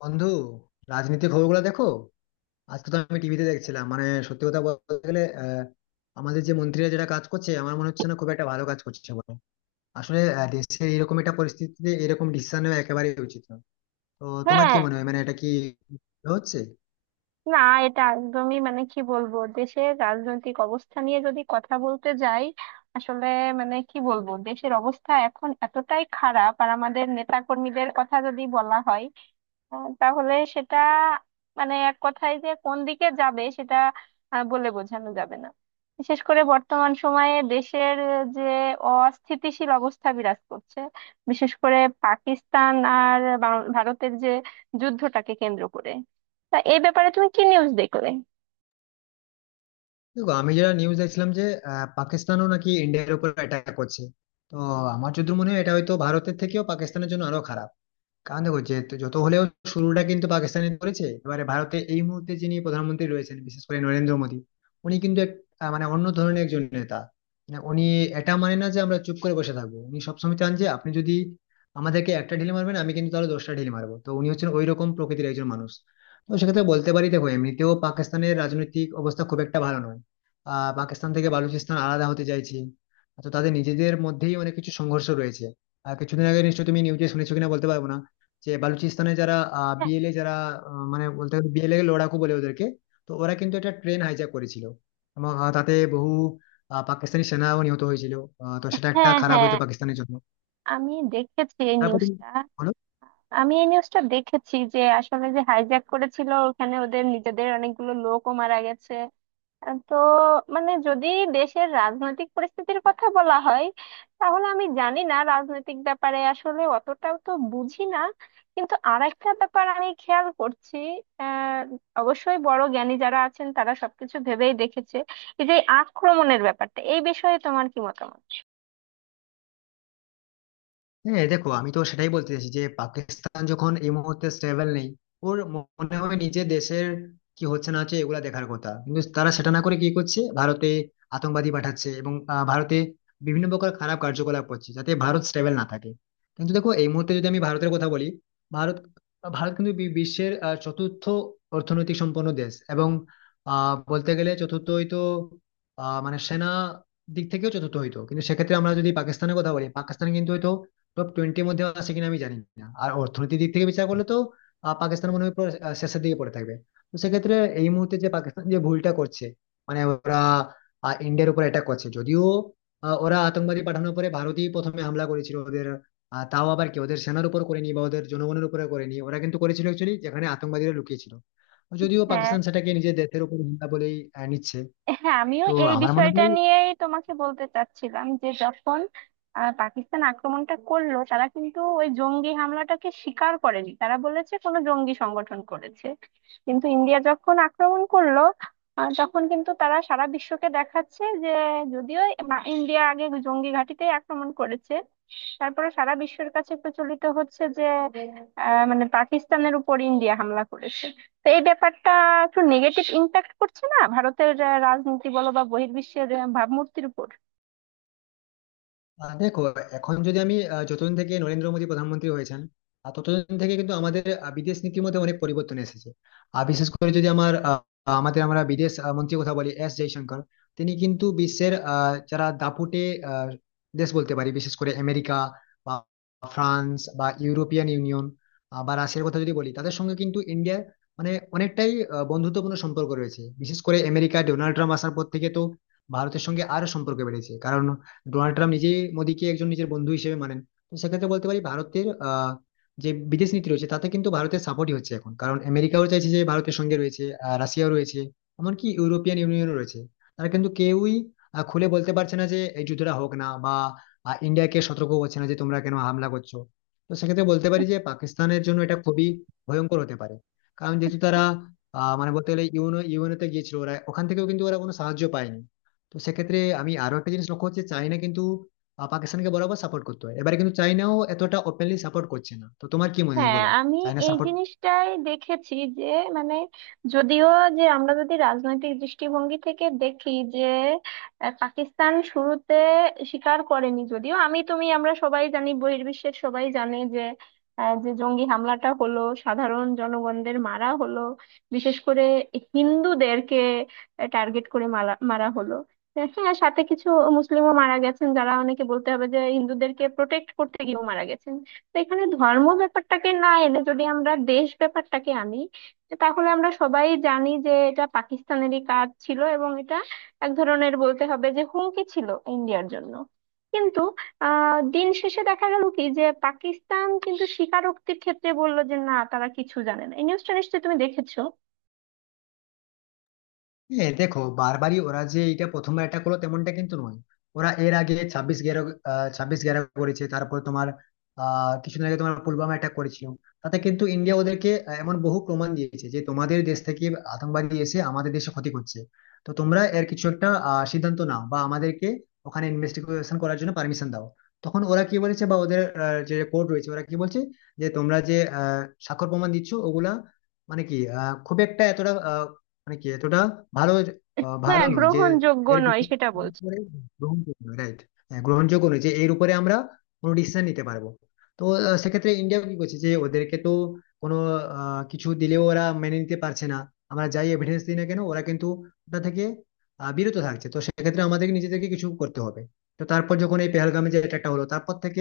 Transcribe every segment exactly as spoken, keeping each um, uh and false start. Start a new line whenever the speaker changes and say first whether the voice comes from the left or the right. left: বন্ধু, রাজনীতির খবরগুলো দেখো। আজকে তো আমি টিভিতে দেখছিলাম মানে সত্যি কথা বলতে গেলে আহ, আমাদের যে মন্ত্রীরা যেটা কাজ করছে আমার মনে হচ্ছে না খুব একটা ভালো কাজ করছে বলে। আসলে আহ, দেশে এরকম একটা পরিস্থিতিতে এরকম ডিসিশন নেওয়া একেবারেই উচিত না। তো তোমার কি
right: হ্যাঁ।
left: মনে হয় মানে এটা কি হচ্ছে?
right: না, এটা একদমই, মানে কি বলবো, দেশের রাজনৈতিক অবস্থা নিয়ে যদি কথা বলতে যাই আসলে, মানে কি বলবো, দেশের অবস্থা এখন এতটাই খারাপ। আর আমাদের নেতা কর্মীদের কথা যদি বলা হয় আহ, তাহলে সেটা মানে এক কথায় যে কোন দিকে যাবে সেটা আহ, বলে বোঝানো যাবে না। বিশেষ করে বর্তমান সময়ে দেশের আহ, যে অস্থিতিশীল অবস্থা বিরাজ করছে, বিশেষ করে পাকিস্তান আর বা- ভারতের যে যুদ্ধটাকে কেন্দ্র করে। তা এই ব্যাপারে তুমি কি নিউজ দেখলে?
left: দেখো আমি যেটা নিউজ দেখছিলাম যে আহ, পাকিস্তানও নাকি ইন্ডিয়ার উপর অ্যাটাক করছে। তো আমার যদি মনে হয় এটা হয়তো ভারতের থেকেও পাকিস্তানের জন্য আরো খারাপ। কারণ দেখো যে যত হলেও শুরুটা কিন্তু পাকিস্তানি করেছে। এবারে ভারতে এই মুহূর্তে যিনি প্রধানমন্ত্রী রয়েছেন বিশেষ করে নরেন্দ্র মোদী, উনি কিন্তু এক আহ, মানে অন্য ধরনের একজন নেতা। মানে উনি এটা মানে না যে আমরা চুপ করে বসে থাকবো, উনি সবসময় চান যে আপনি যদি আমাদেরকে একটা ঢিল মারবেন আমি কিন্তু তাহলে দশটা ঢিল মারবো। তো উনি হচ্ছেন ওই রকম প্রকৃতির একজন মানুষ। তো সেক্ষেত্রে বলতে পারি, দেখো, এমনিতেও পাকিস্তানের রাজনৈতিক অবস্থা খুব একটা ভালো নয়। আহ পাকিস্তান থেকে বালুচিস্তান আলাদা হতে চাইছে। তো তাদের নিজেদের মধ্যেই অনেক কিছু সংঘর্ষ রয়েছে। আহ, কিছুদিন আগে নিশ্চয়ই তুমি নিউজে শুনেছো কিনা বলতে পারবো না যে বালুচিস্তানে যারা
right: হ্যাঁ
left: বিএলএ যারা আহ, মানে বলতে গেলে বিএলএ লড়াকু বলে ওদেরকে। তো ওরা কিন্তু একটা ট্রেন হাইজ্যাক করেছিল এবং আহ, তাতে বহু আহ, পাকিস্তানি সেনাও নিহত হয়েছিল। আহ, তো সেটা একটা
right: হ্যাঁ,
left: খারাপ
right: হ্যাঁ,
left: হইতো পাকিস্তানের জন্য।
right: আমি দেখেছি এই
left: তারপর তুমি
right: নিউজটা।
left: বলো।
right: আমি এই নিউজটা দেখেছি যে আসলে যে হাইজ্যাক করেছিল, ওখানে ওদের নিজেদের অনেকগুলো লোকও মারা গেছে। আহ, তো মানে যদি দেশের রাজনৈতিক পরিস্থিতির কথা বলা হয়, তাহলে আমি জানি না, রাজনৈতিক ব্যাপারে আসলে অতটাও তো বুঝি না। কিন্তু আরেকটা ব্যাপার আমি খেয়াল করছি, আহ অবশ্যই বড় জ্ঞানী যারা আছেন তারা সবকিছু ভেবেই দেখেছে। এই যে আক্রমণের ব্যাপারটা, এই বিষয়ে তোমার কি মতামত?
left: হ্যাঁ দেখো আমি তো সেটাই বলতে চাইছি যে পাকিস্তান যখন এই মুহূর্তে স্টেবল নেই। ওর মনে হয় নিজের দেশের কি হচ্ছে না হচ্ছে এগুলা দেখার কথা, কিন্তু তারা সেটা না করে কি করছে, ভারতে আতঙ্কবাদী পাঠাচ্ছে এবং আহ, ভারতে বিভিন্ন প্রকার খারাপ কার্যকলাপ করছে যাতে ভারত স্টেবল না থাকে। কিন্তু দেখো এই মুহূর্তে যদি আমি ভারতের কথা বলি, ভারত ভারত কিন্তু বি- বিশ্বের আহ, চতুর্থ অর্থনৈতিক সম্পন্ন দেশ। এবং আহ বলতে গেলে চতুর্থ হয়তো আহ মানে সেনা দিক থেকেও চতুর্থ হইতো। কিন্তু সেক্ষেত্রে আমরা যদি পাকিস্তানের কথা বলি পাকিস্তান কিন্তু হয়তো টপ টোয়েন্টির মধ্যে আসে কিনা আমি জানি না। আর অর্থনীতির দিক থেকে বিচার করলে তো আহ, পাকিস্তান মনে হয় পুরো আহ, শেষের দিকে পড়ে থাকবে। তো সেক্ষেত্রে এই মুহূর্তে যে পাকিস্তান যে ভুলটা করছে মানে ওরা আহ, ইন্ডিয়ার উপর অ্যাটাক করছে, যদিও আহ, ওরা আতঙ্কবাদী পাঠানোর পরে ভারতই প্রথমে হামলা করেছিল ওদের। আহ, তাও আবার কি ওদের সেনার উপর করেনি বা ওদের জনগণের উপরে করেনি, ওরা কিন্তু করেছিল অ্যাকচুয়ালি যেখানে আতঙ্কবাদীরা লুকিয়েছিল। যদিও
right: হ্যাঁ,
left: পাকিস্তান সেটাকে নিজের দেশের উপর হামলা বলেই আহ, নিচ্ছে।
right: হ্যাঁ আমিও
left: তো
right: এই
left: আমার মনে
right: বিষয়টা
left: হয়
right: নিয়েই তোমাকে বলতে চাচ্ছিলাম যে যখন আহ, পাকিস্তান আক্রমণটা করলো, তারা কিন্তু ওই জঙ্গি হামলাটাকে স্বীকার করেনি, তারা বলেছে কোনো জঙ্গি সংগঠন করেছে। কিন্তু ইন্ডিয়া যখন আক্রমণ করলো, আহ, তখন কিন্তু তারা সারা বিশ্বকে দেখাচ্ছে যে যদিও মা- ইন্ডিয়া আগে জঙ্গি ঘাঁটিতেই আক্রমণ করেছে, তারপরে সারা বিশ্বের কাছে প্রচলিত হচ্ছে যে আহ, মানে পাকিস্তানের উপর ইন্ডিয়া হামলা করেছে। তো এই ব্যাপারটা একটু নেগেটিভ ইম্প্যাক্ট করছে না ভারতের আহ, রাজনীতি বলো বা বহির্বিশ্বের আহ, ভাবমূর্তির উপর?
left: আহ দেখো এখন যদি আমি আহ, যতদিন থেকে নরেন্দ্র মোদী প্রধানমন্ত্রী হয়েছেন আহ, ততদিন থেকে কিন্তু আমাদের আহ, বিদেশ নীতির মধ্যে অনেক পরিবর্তন এসেছে। আর বিশেষ করে যদি আমার আহ, আমাদের আমরা বিদেশ আহ, মন্ত্রীর কথা বলি এস জয়শঙ্কর। তিনি কিন্তু বিশ্বের আহ, যারা দাপুটে আহ, দেশ বলতে পারি বিশেষ করে আমেরিকা বা ফ্রান্স বা ইউরোপিয়ান ইউনিয়ন আহ, বা রাশিয়ার কথা যদি বলি তাদের সঙ্গে কিন্তু ইন্ডিয়ার মানে অনেকটাই আহ, বন্ধুত্বপূর্ণ সম্পর্ক রয়েছে। বিশেষ করে আমেরিকা, ডোনাল্ড ট্রাম্প আসার পর থেকে তো ভারতের সঙ্গে আরো সম্পর্ক বেড়েছে, কারণ ডোনাল্ড ট্রাম্প নিজেই মোদীকে একজন নিজের বন্ধু হিসেবে মানেন। তো সেক্ষেত্রে বলতে পারি ভারতের আহ, যে বিদেশ নীতি রয়েছে তাতে কিন্তু ভারতের সাপোর্টই হচ্ছে এখন, কারণ আমেরিকাও চাইছে যে ভারতের সঙ্গে রয়েছে, আহ, রাশিয়াও রয়েছে, এমনকি ইউরোপিয়ান ইউনিয়নও রয়েছে। তারা কিন্তু কেউই আহ, খুলে বলতে পারছে না যে এই যুদ্ধটা হোক না বা আহ, ইন্ডিয়াকে সতর্ক করছে না যে তোমরা কেন হামলা করছো। তো সেক্ষেত্রে বলতে পারি যে পাকিস্তানের জন্য এটা খুবই ভয়ঙ্কর হতে পারে। কারণ যেহেতু তারা আহ, মানে বলতে গেলে ইউনো ইউএনওতে গিয়েছিল, ওরা ওখান থেকেও কিন্তু ওরা কোনো সাহায্য পায়নি। তো সেক্ষেত্রে আমি আরো একটা জিনিস লক্ষ্য হচ্ছে, চায়না কিন্তু আহ, পাকিস্তানকে বরাবর সাপোর্ট করতে হয়, এবারে কিন্তু চায়নাও এতটা ওপেনলি সাপোর্ট করছে না। তো তোমার কি মনে হয়
right: হ্যাঁ,
left: বলো,
right: আমি
left: চায়না
right: এই
left: সাপোর্ট?
right: জিনিসটাই দেখেছি যে, মানে যদিও, যে আমরা যদি রাজনৈতিক দৃষ্টিভঙ্গি থেকে দেখি যে আহ, পাকিস্তান শুরুতে স্বীকার করেনি, যদিও আমি তুমি আমরা সবাই জানি, বহির্বিশ্বের সবাই জানে যে আহ, যে জঙ্গি হামলাটা হলো, সাধারণ জনগণদের মারা হলো, বিশেষ করে হিন্দুদেরকে টার্গেট করে মারা মারা হলো। আহ, হ্যাঁ, সাথে কিছু মুসলিমও মারা গেছেন, যারা অনেকে বলতে হবে যে হিন্দুদেরকে প্রোটেক্ট করতে গিয়েও মারা গেছেন। তো এখানে ধর্ম ব্যাপারটাকে না এনে যদি আমরা দেশ ব্যাপারটাকে আনি, তাহলে আমরা সবাই জানি যে এটা পাকিস্তানেরই কাজ ছিল, এবং এটা এক ধরনের বলতে হবে যে হুমকি ছিল ইন্ডিয়ার জন্য। কিন্তু আহ দিন শেষে দেখা গেল কি যে পাকিস্তান কিন্তু স্বীকারোক্তির ক্ষেত্রে বললো যে না, তারা কিছু জানে না। এই নিউজটা নিশ্চয়ই তুমি দেখেছো।
left: হ্যাঁ দেখো বারবারই ওরা যে এটা প্রথমবার এটা করলো তেমনটা কিন্তু নয়। ওরা এর আগে ছাব্বিশ গ্যারো আহ, ছাব্বিশ গ্যারো করেছে। তারপর তোমার আহ কিছুদিন আগে তোমার পুলওয়ামা অ্যাটাক করেছিল। তাতে কিন্তু ইন্ডিয়া ওদেরকে আহ, এমন বহু প্রমাণ দিয়েছে যে তোমাদের দেশ থেকে আতঙ্কবাদী এসে আমাদের দেশে ক্ষতি করছে। তো তোমরা এর কিছু একটা আহ, সিদ্ধান্ত নাও বা আমাদেরকে ওখানে ইনভেস্টিগেশন করার জন্য পারমিশন দাও। তখন ওরা কি বলেছে বা ওদের আহ, যে কোর্ট রয়েছে ওরা কি বলছে যে তোমরা যে আহ, স্বাক্ষর প্রমাণ দিচ্ছ ওগুলা মানে কি আহ, খুব একটা এতটা মানে কি এতটা ভালো আহ, ভালো
right: হ্যাঁ,
left: নয় যে
right: গ্রহণযোগ্য
left: এর
right: নয়
left: বিষয়ে
right: সেটা বলছে।
left: উপরে গ্রহণযোগ্য নয়, রাইট? হ্যাঁ গ্রহণযোগ্য নয় যে এর উপরে আমরা কোনো ডিসিশন নিতে পারবো। তো আহ, সেক্ষেত্রে ইন্ডিয়া কি করছে যে ওদেরকে তো কোনো আহ, কিছু দিলেও ওরা মেনে নিতে পারছে না, আমরা যাই এভিডেন্স দিই না কেন ওরা কিন্তু ওটা থেকে আহ, বিরত থাকছে। তো সেক্ষেত্রে আমাদেরকে নিজেদেরকে কিছু করতে হবে। তো তারপর যখন এই পেহেলগামে যে অ্যাটাকটা হলো তারপর থেকে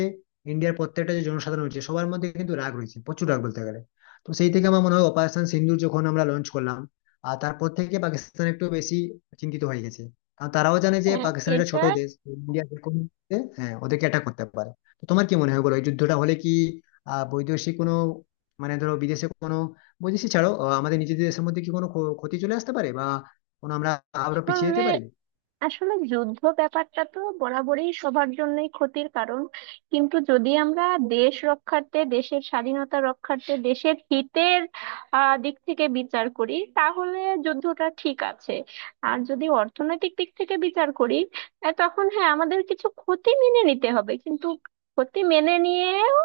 left: ইন্ডিয়ার প্রত্যেকটা যে জনসাধারণ রয়েছে সবার মধ্যে কিন্তু রাগ রয়েছে, প্রচুর রাগ বলতে গেলে। তো সেই থেকে আমার মনে হয় অপারেশন সিন্দুর যখন আমরা লঞ্চ করলাম, আর তারপর থেকে পাকিস্তান একটু বেশি চিন্তিত হয়ে গেছে। কারণ তারাও জানে যে
right: হ্যাঁ।
left: পাকিস্তান একটা ছোট
right: এটা
left: দেশ, ইন্ডিয়া যেরকম দেশে, হ্যাঁ ওদেরকে অ্যাটাক করতে পারে। তো তোমার কি মনে হয় বলো এই যুদ্ধটা হলে কি আহ বৈদেশিক কোনো মানে ধরো বিদেশে কোনো বৈদেশিক ছাড়ো আহ, আমাদের নিজেদের দেশের মধ্যে কি কোনো ক্ষ- ক্ষতি চলে আসতে পারে বা কোনো আমরা আরো পিছিয়ে
right: আসলে,
left: যেতে পারি?
right: আসলে যুদ্ধ ব্যাপারটা তো বরাবরই সবার জন্যই ক্ষতির কারণ। কিন্তু যদি আমরা দেশ রক্ষার্থে, দেশের স্বাধীনতা রক্ষার্থে, দেশের হিতের আহ, দিক থেকে বিচার করি, তাহলে যুদ্ধটা ঠিক আছে। আর যদি অর্থনৈতিক দিক থেকে বিচার করি, আহ, তখন হ্যাঁ, আমাদের কিছু ক্ষতি মেনে নিতে হবে। কিন্তু ক্ষতি মেনে নিয়েও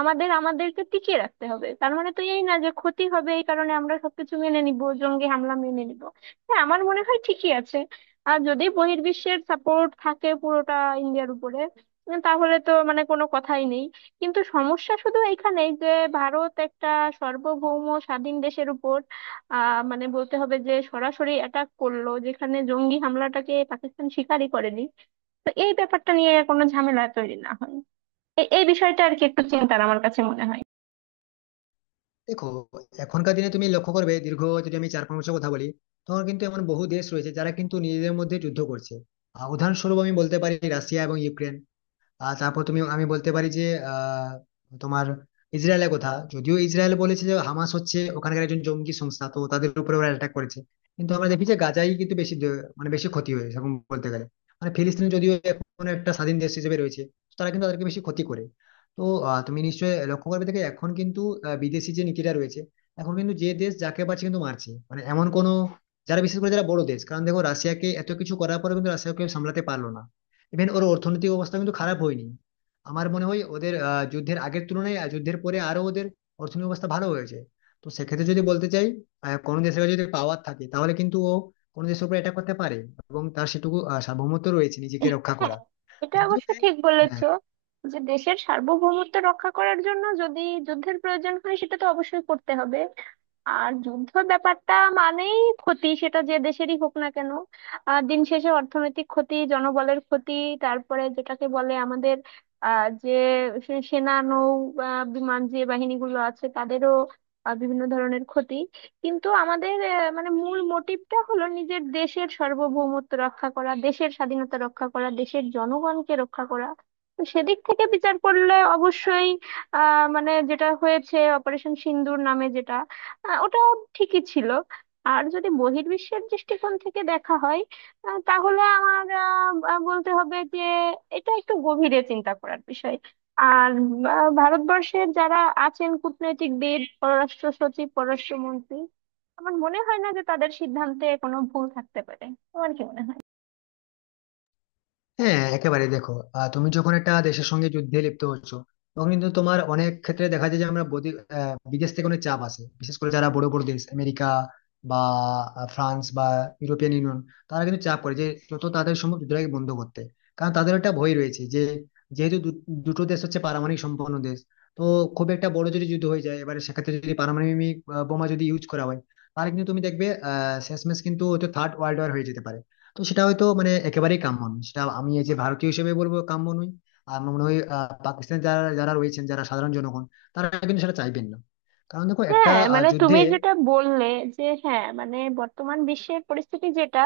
right: আমাদের আমাদেরকে টিকিয়ে রাখতে হবে। তার মানে তো এই না যে ক্ষতি হবে এই কারণে আমরা সবকিছু মেনে নিব, জঙ্গি হামলা মেনে নিব। হ্যাঁ, আমার মনে হয় ঠিকই আছে। আর যদি বহির্বিশ্বের সাপোর্ট থাকে পুরোটা ইন্ডিয়ার উপরে, উম, তাহলে তো মানে কোনো কথাই নেই। কিন্তু সমস্যা শুধু এখানেই যে ভারত একটা সার্বভৌম স্বাধীন দেশের উপর আহ মানে বলতে হবে যে সরাসরি অ্যাটাক করলো, যেখানে জঙ্গি হামলাটাকে পাকিস্তান স্বীকারই করেনি। তো এই ব্যাপারটা নিয়ে কোনো ঝামেলা তৈরি না হয়, এ- এই বিষয়টা আর কি একটু চিন্তার আমার কাছে মনে হয়।
left: দেখো এখনকার দিনে তুমি লক্ষ্য করবে, দীর্ঘ যদি আমি চার পাঁচ বছর কথা বলি তখন কিন্তু এমন বহু দেশ রয়েছে যারা কিন্তু নিজেদের মধ্যে যুদ্ধ করছে। আহ, উদাহরণস্বরূপ আমি বলতে পারি রাশিয়া এবং ইউক্রেন। আহ তারপর তুমি আমি বলতে পারি যে আহ তোমার ইসরায়েলের কথা, যদিও ইসরায়েল বলেছে যে হামাস হচ্ছে ওখানকার একজন জঙ্গি সংস্থা তো তাদের উপরে ওরা অ্যাটাক করেছে। কিন্তু আমরা দেখি যে গাজায় কিন্তু বেশি দ- মানে বেশি ক্ষতি হয়েছে সেরকম বলতে গেলে। মানে ফিলিস্তিন যদিও এখন একটা স্বাধীন দেশ হিসেবে রয়েছে, তারা কিন্তু তাদেরকে বেশি ক্ষতি করে। তো আহ, তুমি নিশ্চয়ই লক্ষ্য করবে দেখে এখন কিন্তু আহ, বিদেশি যে নীতিটা রয়েছে এখন কিন্তু যে দেশ যাকে পারছে কিন্তু মারছে মানে এমন কোনো যারা বিশেষ করে যারা বড় দেশ। কারণ দেখো রাশিয়াকে এত কিছু করার পরে কিন্তু রাশিয়াকে সামলাতে পারলো না। ইভেন ওর অর্থনৈতিক অবস্থা কিন্তু খারাপ হয়নি। আমার মনে হয় ওদের আহ, যুদ্ধের আগের তুলনায় আর যুদ্ধের পরে আরো ওদের অর্থনৈতিক অবস্থা ভালো হয়েছে। তো সেক্ষেত্রে যদি বলতে চাই আহ, কোনো দেশের কাছে যদি পাওয়ার থাকে তাহলে কিন্তু ও কোনো দেশের উপর এটা করতে পারে, এবং তার সেটুকু আহ, সার্বভৌমত্ব রয়েছে নিজেকে রক্ষা
right: হ্যাঁ,
left: করা।
right: এটা
left: যদিও
right: অবশ্য ঠিক
left: হ্যাঁ,
right: বলেছো যে দেশের সার্বভৌমত্ব রক্ষা করার জন্য যদি যুদ্ধের প্রয়োজন হয় সেটা তো অবশ্যই করতে হবে। আর যুদ্ধ ব্যাপারটা মানেই ক্ষতি, সেটা যে দেশেরই হোক না কেন। আহ দিন শেষে অর্থনৈতিক ক্ষতি, জনবলের ক্ষতি, তারপরে যেটাকে বলে আমাদের আহ যে সে- সেনা, নৌ, আহ, বিমান যে বাহিনীগুলো আছে, তাদেরও আহ, বিভিন্ন ধরনের ক্ষতি। কিন্তু আমাদের আহ, মানে মূল মোটিভটা হলো নিজের দেশের সার্বভৌমত্ব রক্ষা করা, দেশের স্বাধীনতা রক্ষা করা, দেশের জনগণকে রক্ষা করা। তো সেদিক থেকে বিচার করলে অবশ্যই আহ মানে যেটা হয়েছে অপারেশন সিন্দুর নামে, যেটা আহ, ওটা ঠিকই ছিল। আর যদি বহির্বিশ্বের দৃষ্টিকোণ থেকে দেখা হয়, আহ, তাহলে আমার আহ, আহ, বলতে হবে যে এটা একটু গভীরে চিন্তা করার বিষয়। আর আহ, ভারতবর্ষের যারা আছেন কূটনৈতিকবিদ, পররাষ্ট্র সচিব, পররাষ্ট্র মন্ত্রী, আমার মনে হয় না যে তাদের সিদ্ধান্তে কোনো ভুল থাকতে পারে। তোমার কি মনে হয়?
left: হ্যাঁ, একেবারে দেখো আহ, তুমি যখন একটা দেশের সঙ্গে যুদ্ধে লিপ্ত হচ্ছ তখন কিন্তু তোমার অনেক ক্ষেত্রে দেখা যায় যে আমরা বদি- আহ, বিদেশ থেকে অনেক চাপ আসে বিশেষ করে যারা বড় বড় দেশ আমেরিকা বা আহ, ফ্রান্স বা ইউরোপিয়ান ইউনিয়ন। তারা কিন্তু চাপ করে যে যত তাড়াতাড়ি সম্ভব যুদ্ধটাকে বন্ধ করতে। কারণ তাদের একটা ভয় রয়েছে যে যেহেতু দু- দুটো দেশ হচ্ছে পারমাণবিক সম্পন্ন দেশ। তো খুব একটা বড় যদি যুদ্ধ হয়ে যায় এবারে সেক্ষেত্রে যদি পারমাণবিক আহ, বোমা যদি ইউজ করা হয় তাহলে কিন্তু তুমি দেখবে আহ শেষমেশ কিন্তু হয়তো থার্ড ওয়ার্ল্ড ওয়ার হয়ে যেতে পারে। তো সেটা হয়তো মানে একেবারেই কাম্য নয়, সেটা আমি এই যে ভারতীয় হিসেবে বলবো কাম্য নয়। আর আমার মনে হয় আহ, পাকিস্তানে যারা যারা রয়েছেন যারা সাধারণ জনগণ তারা কিন্তু সেটা চাইবেন না। কারণ দেখো একটা
right: হ্যাঁ,
left: আহ,
right: মানে
left: যুদ্ধে।
right: তুমি যেটা বললে যে হ্যাঁ, মানে বর্তমান বিশ্বের পরিস্থিতি যেটা,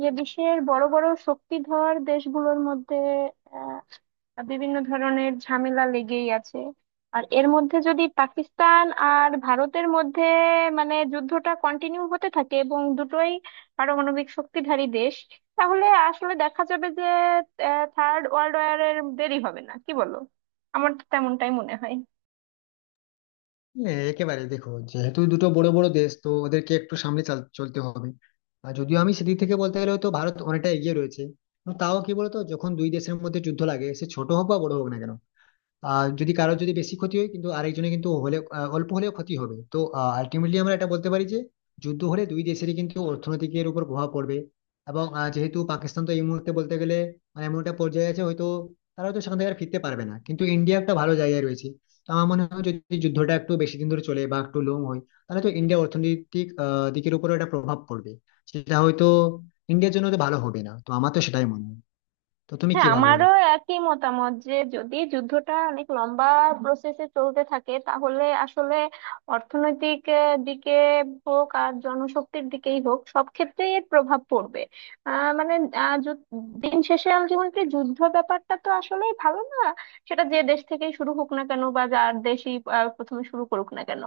right: যে বিশ্বের বড় বড় শক্তিধর দেশগুলোর মধ্যে বিভিন্ন ধরনের ঝামেলা লেগেই আছে। আর এর মধ্যে যদি পাকিস্তান আর ভারতের মধ্যে মানে যুদ্ধটা কন্টিনিউ হতে থাকে, এবং দুটোই পারমাণবিক শক্তিধারী দেশ, তাহলে আসলে দেখা যাবে যে থার্ড ওয়ার্ল্ড ওয়ার এর দেরি হবে না। কি বলো? আমার তো তেমনটাই মনে হয়।
left: হ্যাঁ, একেবারে দেখো যেহেতু দুটো বড় বড় দেশ তো ওদেরকে একটু সামনে চাল- চলতে হবে। আর যদিও আমি সেদিক থেকে বলতে গেলে হয়তো ভারত অনেকটা এগিয়ে রয়েছে, কিন্তু তাও কি বলতো যখন দুই দেশের মধ্যে যুদ্ধ লাগে সে ছোট হোক বা বড় হোক না কেন, আর যদি কারোর যদি বেশি ক্ষতি হয় কিন্তু আরেকজনের কিন্তু হলে আহ, অল্প হলেও ক্ষতি হবে। তো আলটিমেটলি আমরা এটা বলতে পারি যে যুদ্ধ হলে দুই দেশেরই কিন্তু অর্থনীতির উপর প্রভাব পড়বে। এবং আহ, যেহেতু পাকিস্তান তো এই মুহূর্তে বলতে গেলে মানে এমন একটা পর্যায়ে আছে হয়তো তারা হয়তো সেখান থেকে আর ফিরতে পারবে না, কিন্তু ইন্ডিয়া একটা ভালো জায়গায় রয়েছে। তো আমার মনে হয় যদি যুদ্ধটা একটু বেশি দিন ধরে চলে বা একটু লং হয় তাহলে তো ইন্ডিয়া অর্থনৈতিক আহ, দিকের উপরও একটা প্রভাব পড়বে। সেটা হয়তো ইন্ডিয়ার জন্য তো ভালো হবে না, তো আমার তো সেটাই মনে হয়। তো তুমি কি
right: হ্যাঁ,
left: ভাবো বলো?
right: আমারও একই মতামত যে যদি যুদ্ধটা অনেক লম্বা প্রসেসে চলতে থাকে, তাহলে আসলে অর্থনৈতিক আহ, দিকে হোক, আর জনশক্তির দিকেই হোক, সব ক্ষেত্রেই এর প্রভাব পড়বে। আহ, মানে আহ, যু- দিন শেষে আলটিমেটলি যুদ্ধ ব্যাপারটা তো আসলেই ভালো না, সেটা যে দেশ থেকেই শুরু হোক না কেন, বা যার দেশই আহ, প্রথমে শুরু করুক না কেন।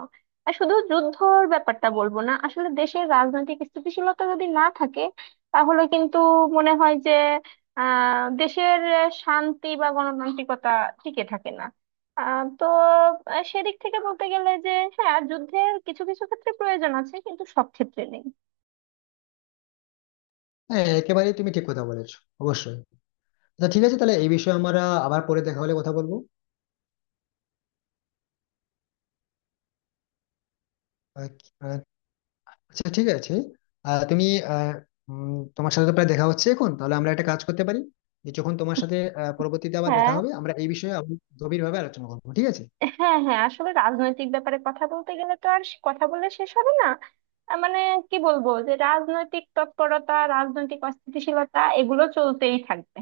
right: আর শুধু যুদ্ধর ব্যাপারটা বলবো না, আসলে দেশের রাজনৈতিক স্থিতিশীলতা যদি না থাকে, তাহলে কিন্তু মনে হয় যে আহ দেশের আহ, শান্তি বা গণতান্ত্রিকতা টিকে থাকে না। আহ, তো আহ, সেদিক থেকে বলতে গেলে যে হ্যাঁ, যুদ্ধের কিছু কিছু ক্ষেত্রে প্রয়োজন আছে, কিন্তু সব ক্ষেত্রে নেই।
left: হ্যাঁ একেবারেই তুমি ঠিক কথা বলেছো, অবশ্যই। আচ্ছা ঠিক আছে তাহলে এই বিষয়ে আমরা আবার পরে দেখা হলে কথা বলবো। আহ, আহ, আচ্ছা ঠিক আছে। আহ, তুমি আহ, উম, তোমার সাথে তো প্রায় দেখা হচ্ছে এখন তাহলে আমরা একটা কাজ করতে পারি যে যখন তোমার সাথে আহ, পরবর্তীতে আবার দেখা
right: হ্যাঁ,
left: হবে আমরা এই বিষয়ে আবার গভীরভাবে আলোচনা করবো, ঠিক আছে?
right: হ্যাঁ হ্যাঁ আসলে রাজনৈতিক ব্যাপারে কথা বলতে গেলে তো আর সে- কথা বলে শেষ হবে না। আহ, মানে কি বলবো, যে রাজনৈতিক তৎপরতা, রাজনৈতিক অস্থিতিশীলতা, এগুলো চলতেই থাকবে।